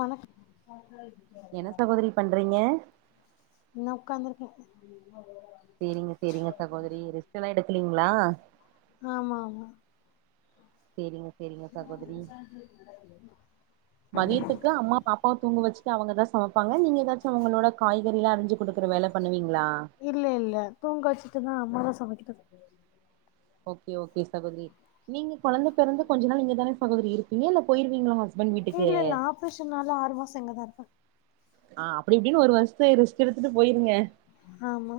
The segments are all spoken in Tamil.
வணக் என்ன சகோதரி பண்றீங்க நான் உக்காந்துருக்கேன் செரிங்க செரிங்க சகோதரி ரிஸ்க் எல்லாம் எடுக்கலீங்களா ஆமா ஆமா சேரிங்க செரிங்க சகோதரி மதியத்துக்கு அம்மா பாப்பாவ் துங்க வச்சுட்டு அவங்கதா சமப்பாங்ளா நீங் எதாச்சு அவுங்களோட காய்கறிலா அரிஞ்சு குடுக்குற வேல பண்ணுவீங்ளா இல்ல இல்ல தூங்க வச்சிட்டுதா அம்மாதா சமைக்கிட்டத் ஓகே ஓகே சகோத்ரி நீங்க கொழந்தை பெறந்து கொஞ்ச நாள் இங்கதானே சகோதரி இருப்பீங்க இல்ல பொய்ருவீங்ளா உங்க ஹஸ் இல்ல இல்ல ஆப்ரேஷன் நாள ஆறு மாச இங்கதா இருப்ப அ அப்டிஇப்டினு ஒரு வர்ஷ்த்து ரிஸ்ட் எடுத்ட்டு போய்ருங்க ஹாமா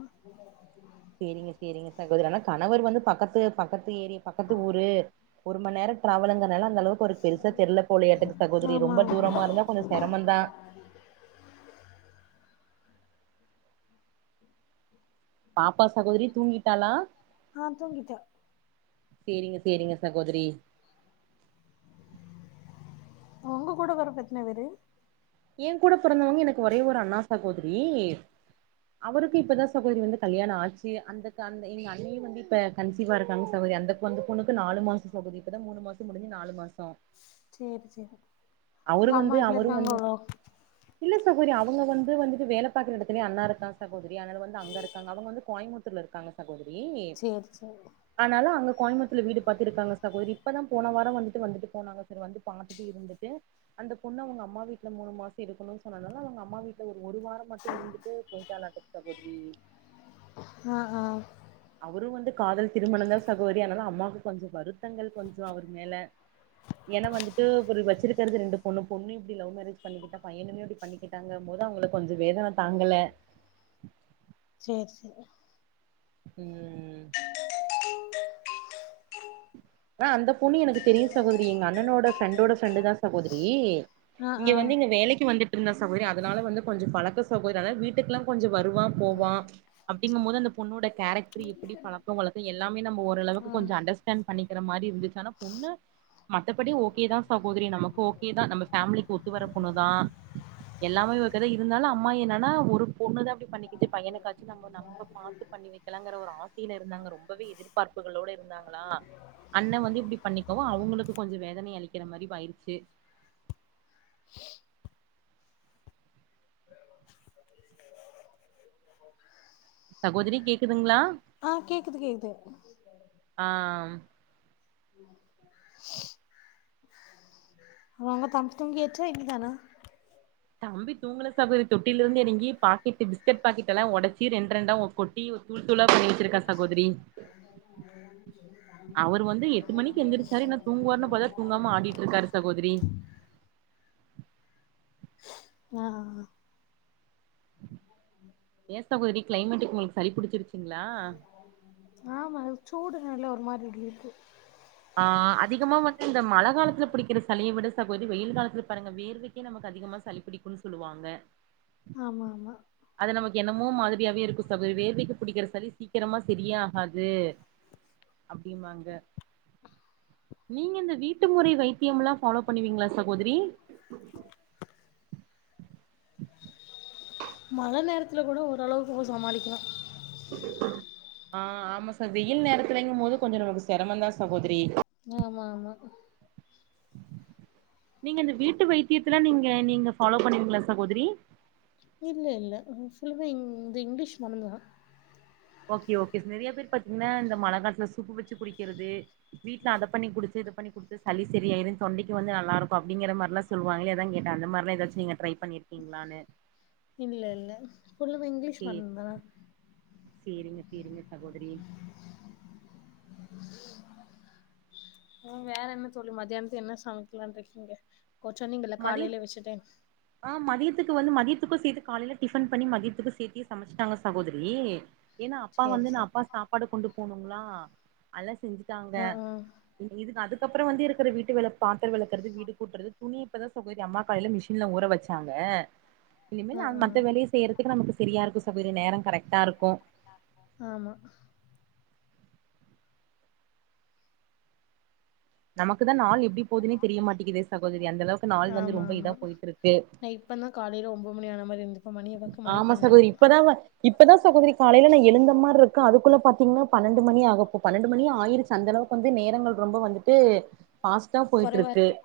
சேரிங்க சேரிங்க சகோதரி ஆனா கணவர் வந்து பக்கத்து பக்கத்து ஏரிய பக்கத்து ஊரு ஒரு ம நேர ட்ராவலுங்கற்னால அந்த அளவுக் ஒரு பெருசா தெர்ல போலையாட்டுக்கு சகோதரி ஆமா ரொம்ப ஆமா தூரமா இருந்தா கொஞ்ச செரமந்தா பாப்பா சகோதுரி தூங்கிட்டாளா ஆ தூங்கிட்டா சேரிங்க சேரிங்க சகோதுரி ஒங்க கூட பெறப்பு எத்ன பேரு ஏ கூட பிறந்தவுங்க எனக்கு ஒரே ஒரு அண்ணா சகோதுரி அவருக்கு இப்பதா சகோதரி வந்து கல்யாண ஆச்சு அந்தக்கு அந்த எங்க அண்ணியு வந்து இப்ப கன்சீவா இருக்காங்க சகோதிரி அந்தக்கு அந்த பொண்ணுக்கு நாலு மாச சகோதுரி இப்ப தா மூணு மாச முடிஞ்சு நாலு மாசோ சேரி சேரி அவரு ஒங்க அம்மா வந்து வீட்ல அவரு வந்து இருக்காங்களோ இல்ல சகோத்ரி அவுங்க வந்து வந்துட்டு வேல பாக்குற எடத்துலே அண்ணா இருக்கா சகோதிரி அத்னால வந்து அங்க இருக்காங்க அவுங்க வந்து கோயபுத்தூர்ல இருக்காங்க சகோதுரி சேரி சேரி ஆனாலு அங்க கோயம்புத்தூர்ல வீடு பாத்து இருக்காங்க சகோதிரி இப்பதா போன வார வந்துட்டு வந்துட்டு போனாங்க சரி வந்து பா ந்து இருந்துட்டு அந்த பொண்ணு அவுங்க அம்மா வீட்ல மூணு மாச இருக்கணு சொன்னத்னால அவுங்க அம்மா வீட்ல ஒரு ஒரு வார மட்டு இருந்துட்டு போய்ட்டாலாட்டுக்கு சகோத்ரி அ அ அவரு வந்து காதல் திருமணமந்தா சகோத்ரி அத்னால அம்மாக்கு கொஞ்ச வருத்தங்கள் கொஞ்சோ அவுர் மேல ஏனா வந்துட்டு ஒரு வச்சுர்க்கற்து ரெண்டு பொண்ணு பொண்ணு இப்டி லவ் மேரேஜ் பண்ணிக்கிட்ட பையனுமோ இப்டி பண்ணிக்கிட்டாங்க மோது அவுங்களுக்கு கொஞ்ச வேதன தாங்கல சேர் சே ம் அ அந்த பொண்ணு எனக்கு தெரியு சகோத்ரி எங்க அண்ணனோட ஃப்ரெண்டோட ஃப்ரெண்டு தா சகோத்ரி ஆ ஆ இங்க வந்து இங்க வேலைக்கு வந்து இர்ந்தா சகோத்ரி அதுனால வந்து கொஞ்ச பழக்க சகோத்ரி அனால வீட்டுக்லா கொஞ்ச வருவா போவா அப்டிங்கும்போது அந்த பொண்ணோட கேரக்ட்ரு எப்புடி பழக்க வழக்க எல்லாமே நம்ம ஓரளவுக்கு ஆ கொஞ்ச அண்டர்ஸ் பண்ணிக்கிற மாரி இருந்துச்சு ஆனா பொண்ணு மத்தபடி ஓகே தா சகோத்ரி நமக்கு ஓகே தா நம்ப ஃபேம்லிக்கு ஒ த்துவர பொண்ணுதா எல்லாமே ஓகேதா இருந்தாலு அம்மா என்னனா ஒரு பொண்ணுதா இப்டி பண்ணக்குச்சு பையனுக்காச்சு நம்ம நம்ப பாத்து பண்ணி வீக்கலாங்குற ஒரு ஆசைல இருந்தாங்க ரொம்பவே எதிர்பார்ப்புகளோட இருந்தாங்ளா அண்ண வந்து இப்டி பண்ணிக்கவு அவங்ளுக்கு கொஞ்ச வேதன அளிக்கிற மாரி வாய்ருச்சு [inaudible] சகோதரி கேக்குதுங்களா [inaudible] ஆ கேக்குது கேக்குது அ அ ம் [inaudible] ஒங்க தம் தூங்கியாச்சா இனிதானா தம்பி துங்குல சகோத்ரி தொட்டிலருந்து எறங்கி பாக்கெட்டு பிஸ்கட் பாக்கெட்ல்லா ஒடச்சு ரெண் ரெண்டா ஒ கொட் டீவு தூள் தூளா பண்ணி வெச்சுருக்கா சகோத்ரி அவர் வந்து எட்டு மணிக்கு எந்திரிச்சாரு இன்னு தூங்குவாருன்னு பாத்தா தூங்காம ஆடிட்ருக்காரு சகோதரி வா என்ன சகோதரி கிளைமேட்டு்க்கு உங்களுக்கு சளி புடிச்சிருச்சிங்களா ஆமா சூடு நல்ல ஒரு மாரி இருக்கு ஆ அதிகமா வந்துட்டு இந்த மழ காலத்துல பிடிக்கிற சளிய விட சகோதரி வெயில் காலத்துல பாருங்க வேர்வைக்கே நமக்கு அதிகமா சளி பிடிக்கும் சொல்லுவாங்க ஆமா ஆமா அத நமக்கு என்னமோ மாதிரியாவே இருக்கு சகோதரி வேர்வைக்கு பிடிக்கிற சளி சீக்கிரமா செரியே ஆகாது அப்டிமாங்க நீங்க இந்த வீட்டு முறை வைத்தியமெல்லா ஃபாலோ பண்ணுவீங்களா சகோதரி மழ நேரத்துல கூட ஓரளவுக்கு போ சமாளிக்கலா ஆ ஆமா சாகோதிரி வெயில் நேரத்துலங்கு போது கொஞ்ச நமக்கு செரமந்தா சகோதரி ஆமா ஆமா நீங்க இந்த வீட்டு வைத்தியத்துல நீங்க நீங்க ஃபாலோ பண்ணிவீங்களா சகோதரி இல்ல இல்ல ஃபுல்லுமே இந்த இங்கிலீஷ் மருந்துதா ஓகே ஓகே நெறையா பேரு பாத்தீங்கனா இந்த மழ காலத்துல சூப்பு வெச்சு குடிக்கிறது வீட்ல அத பண்ணி குடுத்து இத பண்ணி குடுத்து சளி செரியாயிரு தொண்டைக்கு வந்து நல்லாருக்கு அப்டிங்கிற மாரிலா சொல்லுவாங்களே அதா கேட்டே அந்த மாரிலா எதாச்சு நீங்க ட்ரை பண்ணிருக்கீங்களானு இல்ல இல்ல ஃபுல்லுமே இங்கிலீஷ் சேரி மருந்து தா சேரிங்க சேரிங்க சகோதரி ம் வேற என்ன சொல்லு மத்தியானத்துக்கு என்ன சமைக்கலான்ருகீங்க கொ சொன்னீங்கல்ல மதிய காலைல வச்சுட்டேன் ஆ மதியியத்துக்கு வந்து மதியத்துக்கும் சேத்து காலையில டிஃபன் பண்ணி மதியத்துக்கு சேத்தியே சமச்சிட்டாங்க சகோதரி ஏனா அப்பா சேரி வந்து நா சேரி அப்பா சாப்பாடு கொண்டு போணுங்களா அனால செஞ்சுட்டாங்க ஆ ஆ இது அதுக்கப்புறோ வந்து இருக்குற வீட்டு வேல பாத்தரோ வெளக்குறது வீடு கூட்டுறது துணி இப்ப தான் சகோதிரி அம்மா காலையில மிஷின்ல ஊறவச்சாங்க இனிமே ஆ மத்த வேலைய செய்யற துக்கு நமக்கு செரியா இருக்கு சகோதரி நேரோ கரெக்டா இருக்கு ஆமா நமக்கு தா நாள் எப்டி போதுன்னே தெரிய மாட்டேங்குதே சகோதரி அந்த அளவுக்கு நாள் வந்து ரொம்ப இதா போயிட்ருக்கு இப்பனா காலையில ஒம்போது மணியான மாரி இருந்து ஆமா சகோதிரி இப்பதா இவ இப்பதா சகோதரி காலையில நா எழுந்த மாரி இருக்க அதுக்குள்ள பாத்தீங்கன்னா பன்னெண்டு மணி ஆகப்ப பன்னெண்டு மணி ஆயிருச்சு அந்தளவு வந்து நேரங்கள் ரொம்ப வந்துட்டு ஃபாஸ்டா கொறைவா போயிட்ருக்கு இருக்கு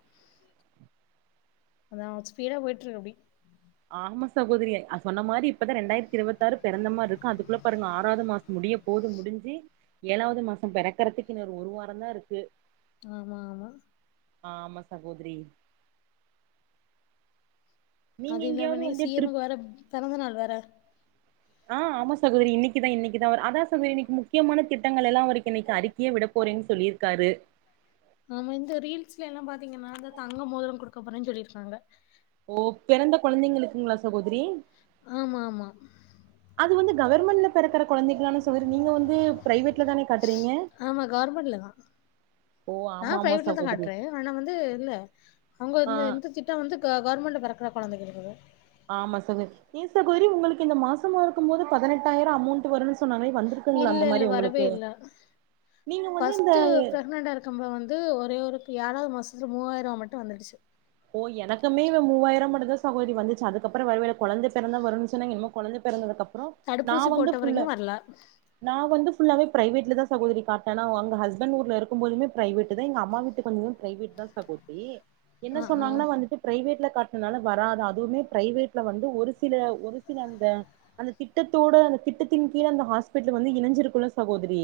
அதா ஸ்பீடா போயிட்ருக்கு அப்டி ஆமா சகோதரி அது சொன்ன மாரி இப்பதா ரெண்டாயிரத்தி இருவத்தியாறு பிறந்த மாரி இருக்கு அதுக்குள்ள பாருங்க ஆறாவது மாசோ முடிய போது முடிஞ்சு ஏழாவது மாசோ பெறக்குறதுக்கு‌ இன்னு ஒரு வாரோந்தா இருக்கு ஆமா ஆமா ஆமா சகோதரி நீங்க அது இல்லாம எங்கேயாவது இன்னைக்கி வந்து சி எம்மு ட்ரிப் க்கு வேற பெறந்த நாள் வேற ஆ ஆமா சகோதரி இன்னைக்குதா இன்னைக்குதா அதா சகோதரி இன்னைக்கு முக்கியமான திட்டங்கள் எல்லா அவருக்கு இன்னைக்கு அறிக் கியா விட போறேன்னு சொல்லியிருக்காரு ஆமா இந்த ரீல்ஸ்ல எல்லா பாத்தீங்கனா தங்க மோதிரோ குடுக்கப்பேறேன்னு சொல்லியிருக்காங்க ஓ பிறந்த கொழந்தைங்களுகுங்களா சகோதரி ஆமா ஆமா அது வந்து கவர்மெண்ட்ல பிறக்கிற கொழந்தைகுதானே சொ சேரி நீங்க வந்து பிரைவேட்ல தானே காட்றீங்க நா ஆமா ஆமா பிரைவேட்ல தா சகோதரி காட்றேன் ஆனா வந்து இல்ல அவங்க வந்து ஆ எந் திட் திட்ட வந்து கவர்மெண்ட் பெறக்கிற கொழந்தைங்களுகுவே ஆமா சகோதரி ஏ சகோதரி உங்களுக்கு இந்த மாசமா இருக்கும் போது பதினெட்டாயிரம் அமௌண்ட் வரும்னு சே சொன்னாலே வந்திருக்குங்கள இல்ல, அந்த இல்ல மாரி வரவே உங்களுக்கு இல்ல. நீங்க வந்து இந்த இப்ப வந்து ஒரே ஒருக்கு ஏழாவது மாசத்துல மூவாயிரம் மட்டும் வந்துடுச்சு ஓ எனக்குமே இ மூவாயிர மட்டுதான் சகோரி வந்துச்சு அதுக்கப்புற வரவேல கொழந்தை பிறந்தா வரும் சொன்னங்கே இனிமே கொழந்தை பிறந்ததுக்கப்புரம் தடுப்பூசி போட்டவரையும் வரல நான் வந்து ஃபுல்லாவே பிரைவேட்டில தான் சகோதரி காட்னே அ அங்க ஹஸ்பண்ட் ஊர்ல இருக்கும்போதுமே பிரரைவேட்டு தான் எங்க அம்மா வீட்டு வந்தோனே கை விட்டு தான் சகோதரி என்ன அ, ஆ. சொன்னாங்கன்னா வந்துட்டு பிரைவேட்ல காட்டினதுனால வராது அதுவுமே பிரைவேட்ல வந்து ஒரு சில ஒரு சில அந்த அந்த திட்டத்தோட அந்த திட்டத்தின் கீழ அந்த ஹாஸ்பிட்டல் வந்து இணஞ்சிருக்குள்ள சகோதரி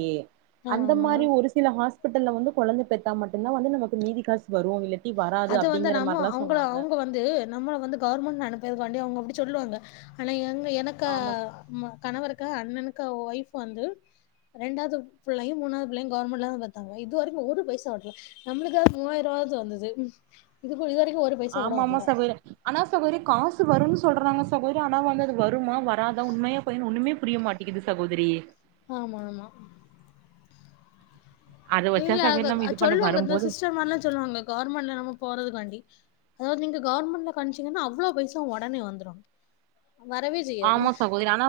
அந்த ஆமாமா. மாரி ஒரு சில ஹாஸ்பிட்டல்ல வந்து கொழந்தை பெத்தா மட்டும்தான் வந்து நமக்கு மீதி காசு வரும் இல்ல ட்டிவராது அப் ச நம்ம அவுங்கள அவுங்க வந்து நம்மளை வந்து கவர்மெண்ட் அனுப்புரதுகாண்டி அவங்க அப்டி சொல்லுவாங்க ஆனா எங்க எனக்கு ஆ ஆமா ஆமா கணவருக்கு அண்ணனுக்கு ஒய்ஃப் வந்து ரெண்டாவது பிள்ளையும் மூணாவது பிள்ளையும் கவர்மெண்ட்ல தான் பேத்தாங்க இதுவரைக்கும் ஒரு பைசா வரலா நம்மளுக்குகாவது மூவாயிரம் ரூபாவாது வந்தது இது இது வரைக்கும் ஒரு பைசா கூட ஆமா ஆமா வரல. சகோதரி ஆனா சகோதரி காசு வரும்னு சொல்றாங்க சகோதரி ஆனா வந்தது வரும் வருமா வராதா உண்மையா போய்னு ஒண்ணுமே புரிய மாட்டேங்குது சகோதரி ஆமா ஆமா அத வச்சா இல்ல அது சகோதரி நம்ம இது பண்ண சொல்லுவாங்க இந்த வரும்போது சிஸ்டர் மார்ல்லாம் சொல்லுவாங்க கவர்மெண்ட்ல நம்ம போறதுக்காண்டி அதாவது நீங்க கவர்மெண்ட்ல கவணிச்சீங்கன்னா அவ்ளோ பைசா உடனே வந்துரும் வரவே செய்யாது போது ஆனா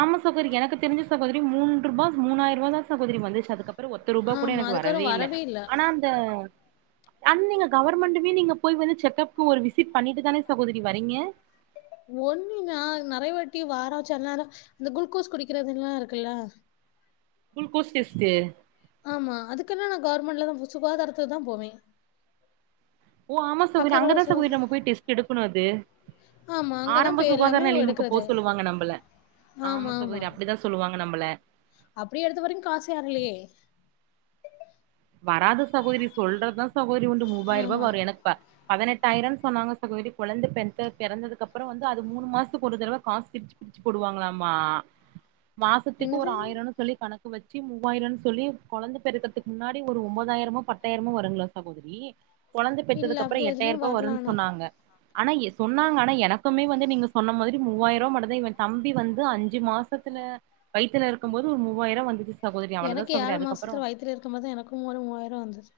ஆமா சகோதரி எனக்கு தெரிஞ்ச சகோதரி மூன்று பா மூாணாயிருபா தா சகோதரி வந்துச்சு அப்ப அப்றோ ஒத்த ரூபா கூட எனக்கு வரவே இல்ல ஆனா அந்த ஆனா நீங்க கவர்மெண்டுமே நீங்க போய் வந்து செக்கப்க் ஒரு விசிட் பண்ணிட்டு தானே சகோதரி வரீங்க ஒண்ணு நா நெறையவாட்டி வாரோ செல நேரோ அந்த குளுக்கோஸ் குடிக்கிறது லா இருக்குல்ல குளுக்கோஸ் டேஸ்ட்டு ஆமா அதுக்குன்னா நா கவர்மெண்ட்லதா சுகாதாரத்துக்கு தா போவே ஓ ஆமா சகோதரி பக்கத்துல அங்கதா சகோதரி சுகாதார நம்ம போய் டெஸ்ட் எடுக்கணு அது ஆமா. அங்க தான் ஆரம்ப போய் சுகாதார எல்லாமே நிலையமுக்கு போ எடுக்கறது. சொல்லுவாங்க நம்மள ஆமா சகோதரி அப்டிதா சொல்லுவாங்க நம்மள அப்டி எடுத்த வரைக்கு காசேயேரலயே வராது சகோதரி சொல்றதுதா சகோதரி வந்து மூவாயிர்பா ஆமா. வரு எனக்கு ப பதினெட்டாயிரனு சொன்னாங்க சகோததி கொழந்த பெத்து பிறந்ததுக்கு அப்றோ வந்து அது மூணு மாசத்துக்கு ஒரு தடவ காசு பிர்ச் ச்சு போடுவாங்ளாமா மாசத்துக்கு ஒரு என்னது? ஆயிரோனு சொல்லி கணக்கு வச்சு மூவாயிரனு சொல்லி கொழந்த பெறக்கிறதுக்கு முன்னாடி டி ஒரு ஒம்பதாயிரமோ பத்தாயிரமோ வருங்ளா சகோதரி கொழந்த இல்ல பெத்ததுக்கப்பறோ அப்டி எதுவுமே எட்டாயிர்பா வரல வருன்னு ஆனா. சொன்னாங்க ஆனா சொன்னாங்க ஆனா எனக்குமே வந்து நீங்க சொன்ன மாரி மூவாயிர்வா மட்டுதா இவ தம்பி வந்து அஞ்சி மாசத்துல வய்த்துல இருக்கமோது ஒரு மூவாய்ரோ வந்துதுஸ் எனக்கு ஏழு மாசத்துல வய்த்துல இருக்கமோது எனக்கும் ஒரு மூவாயிரோ வந்துச்சி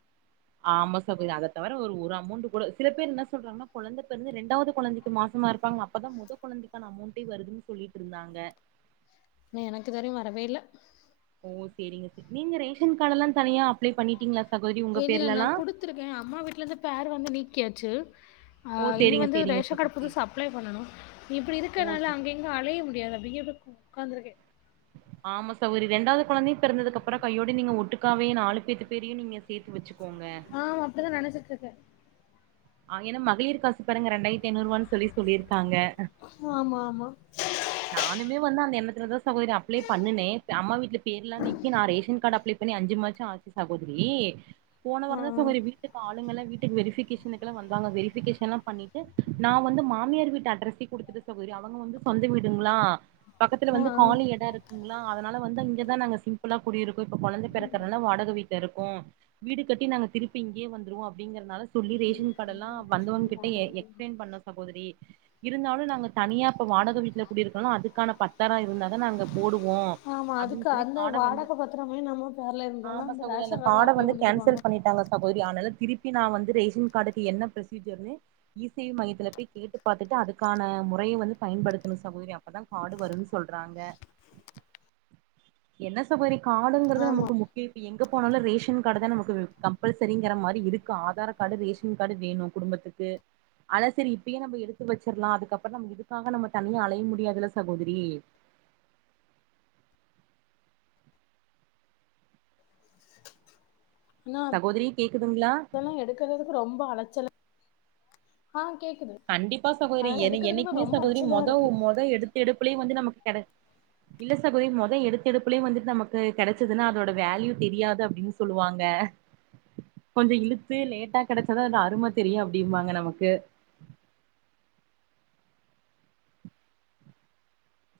ஆமா சகோதி அத தவிர ஒரு ஒரு அமோண்ட்டு கூட சில பேரு இன்னா சொல்றாங்னா கொழந்த பெறந்து ரெண்டாது கொழந்திக்கு மாசமாருப்பாங்ளா அப்பதா மோத கொழந்தைக்கான அமோண்டே வருதுன் சொல்லிட் ருந்தாங்க இன்னோ எனக்கு இதுவரயு வரவேல்ல ஓ சேரிங்க சிஸ் நீங்க ரேஷன் கார்டெல்லா தனியா அப்ளே பண்ணிட்டிங்ளா இல்ல நா குடுத்துருக்கே அம்மா வீட்லந்து பேரு வந்து நீக்கியாச்சு ஆ ஓ இனி சேரிங்க வந்து சேரிங்க ரேஷ காடு சகோதரி புதுசா அப்ளே பண்ணணு இப்டி ஓ இருக்கனால சரி. அங்கேங் ங்க அலைய முடியாது அப்டிங்றப்ப கு உக்காந்ருக்கே ஆமா சகோதரி ரெண்டாவ்து கொழந்தயு பெறந்ததுக்கப்பறோ கையோட நீங்க ஒட்டுக்காவே நாலூ பேத்து பேருயு நீங்க சேத்து வெச்சுக்கோங்க ஆ அப்டிதா நெனச்சிட்ருக்கே ஆ ஏனா மகளிர் காசு பாருங்க ரெண்டாய்ர்த்தி ஐநூருவான் சொல்லி சொல்லிர்க்காங்க உ ஆமா ஆமா நானூமே வந்து அந்த எண்ணத்துலதா சகோதரி அப்ளே பண்ணுனே இப்ப அம்மா வீட்ல பேர்லா நீக்கி நா ரேஷன் கார்டு அப்ளே பண்ணி அஞ்சு மாச்சோ ஆச்சி சகோதரி போன ஆ, ஆ. வாரந்தா சகோதரி வீட் கு ஆளுங்கல்லா வீட்டுக்கு வெரிஃபிகேஷனுக்கெலா வந்தாங்க வெரிஃபிகேஷன்லா பண்ணிட்டு நா வந்து மாமியாரு வீட்டு அட்ரஸே குடுத்துட்ட சகோதரி அவங்க வந்து சொந்த வீடுங்ளா பக்கத்துல ஆ, வந்து ஆ. காலி எடோ இருக் ங்ளா அதனால வந்து இங்கதா நாங்க சிம்புளா குடியிருக்கோ இப்ப கொழந்த பெறக்கற்னால வாடக வீட்லருக்கோ வீடு கட்டி நாங்க திருப்பி இங்கேயே வந்ருவோ அப்டிங்றனால சொல்லி ரேஷன் கார்டலா வந்தவ்ங் கிட்ட எக்ஸ்ப்ளைன் பண்ணஸ் சகோதரி இருந்தாலு நாங்க தனியா இப்ப வாடக வீட்ல குடி இருக்கோல்ல அதுக்கான பத்தரோ இருந்தாதா நாங்க போடுவோ ஆமா அப்டின் அதுக்கு சொல்லி அந்த காட வந்து வாடக பத்திரமே நம்ம பேர்ல இருந்ததுனா ஆமா சகோதரி அந்த ரேஷன் கார்டு காட அப்ளை வந்து பண்ணி தருவாங்க. கேன்சல் பண்ணிட்டாங்க சகோதரி அனால திருப்பி நா வந்து ரேஷன் கார்டுக்கு என்ன ப்ரொசிஜர்னு இ சேவை மையத்துல போய் கேட்டு பாத்துட்டு அதுக்கான முறய வந்து பயன்படுத்தணு சகோதரி அப்பதா காடு வருன் சொல்றாங்க என்ன சகோதரி காடுங்றது ஆமா. நமக்கு முக் யு இப்ப எங்க போனாலு ரேஷன் காடு தா நமக்கு கம்பல் செரிங்கற மாரி இருக்கா ஆதார் கார்டு ரேஷன் கார்டு வேணு குடும்பத்துக்கு அதா செரி இப்பயே நம்ப எடுத்து வெச்சிர்லா அதுக்கப்றோ நம்ப இதுக்காக நம்ப தனியா அலை ய முடியாதுல்ல சகோதிரி அண்ணா சகோதரி கேக்குதுங்களா [unintelligible] சிலதுக்கு ரொம்ப அலச்சல் கண்டிப்பா சகோதிரி என என்னைக்குமே சகோதிரி அலைச்சலா மொதோ இருக்கு. மொத எடுத்து எடுப்புலயு வந்து நமக்கு கெட இல்ல சகோதிரி மொத எடுத்த எடுப்புலயே வந்துட்டு நமக்கு கெடச்சதுன்னா அதோட வேல்யூ தெரியாது அப்டின் சொ சொல்லுவாங்க கொஞ்ச இழுத்து லேட்டா கெடச்சா தா அது அரும தெரியு அப்டிம்பாங்க நமக்கு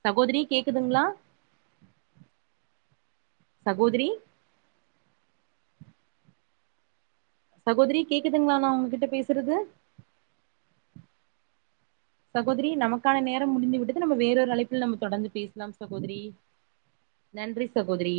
சகோதிரி கேக்குதுங்ளா சகோதிரி சகோதிரி கேக்குதுங்ளா நா உங்ககிட்ட பேஸ்றது சகோதிரி நமக்கான நேரம் முடிந்து விட்டது நம்ம வேறொரு அழைப்புல நம்ம தொடர்ந்து பேசலா சகோதிரி நன்றி சகோதிரி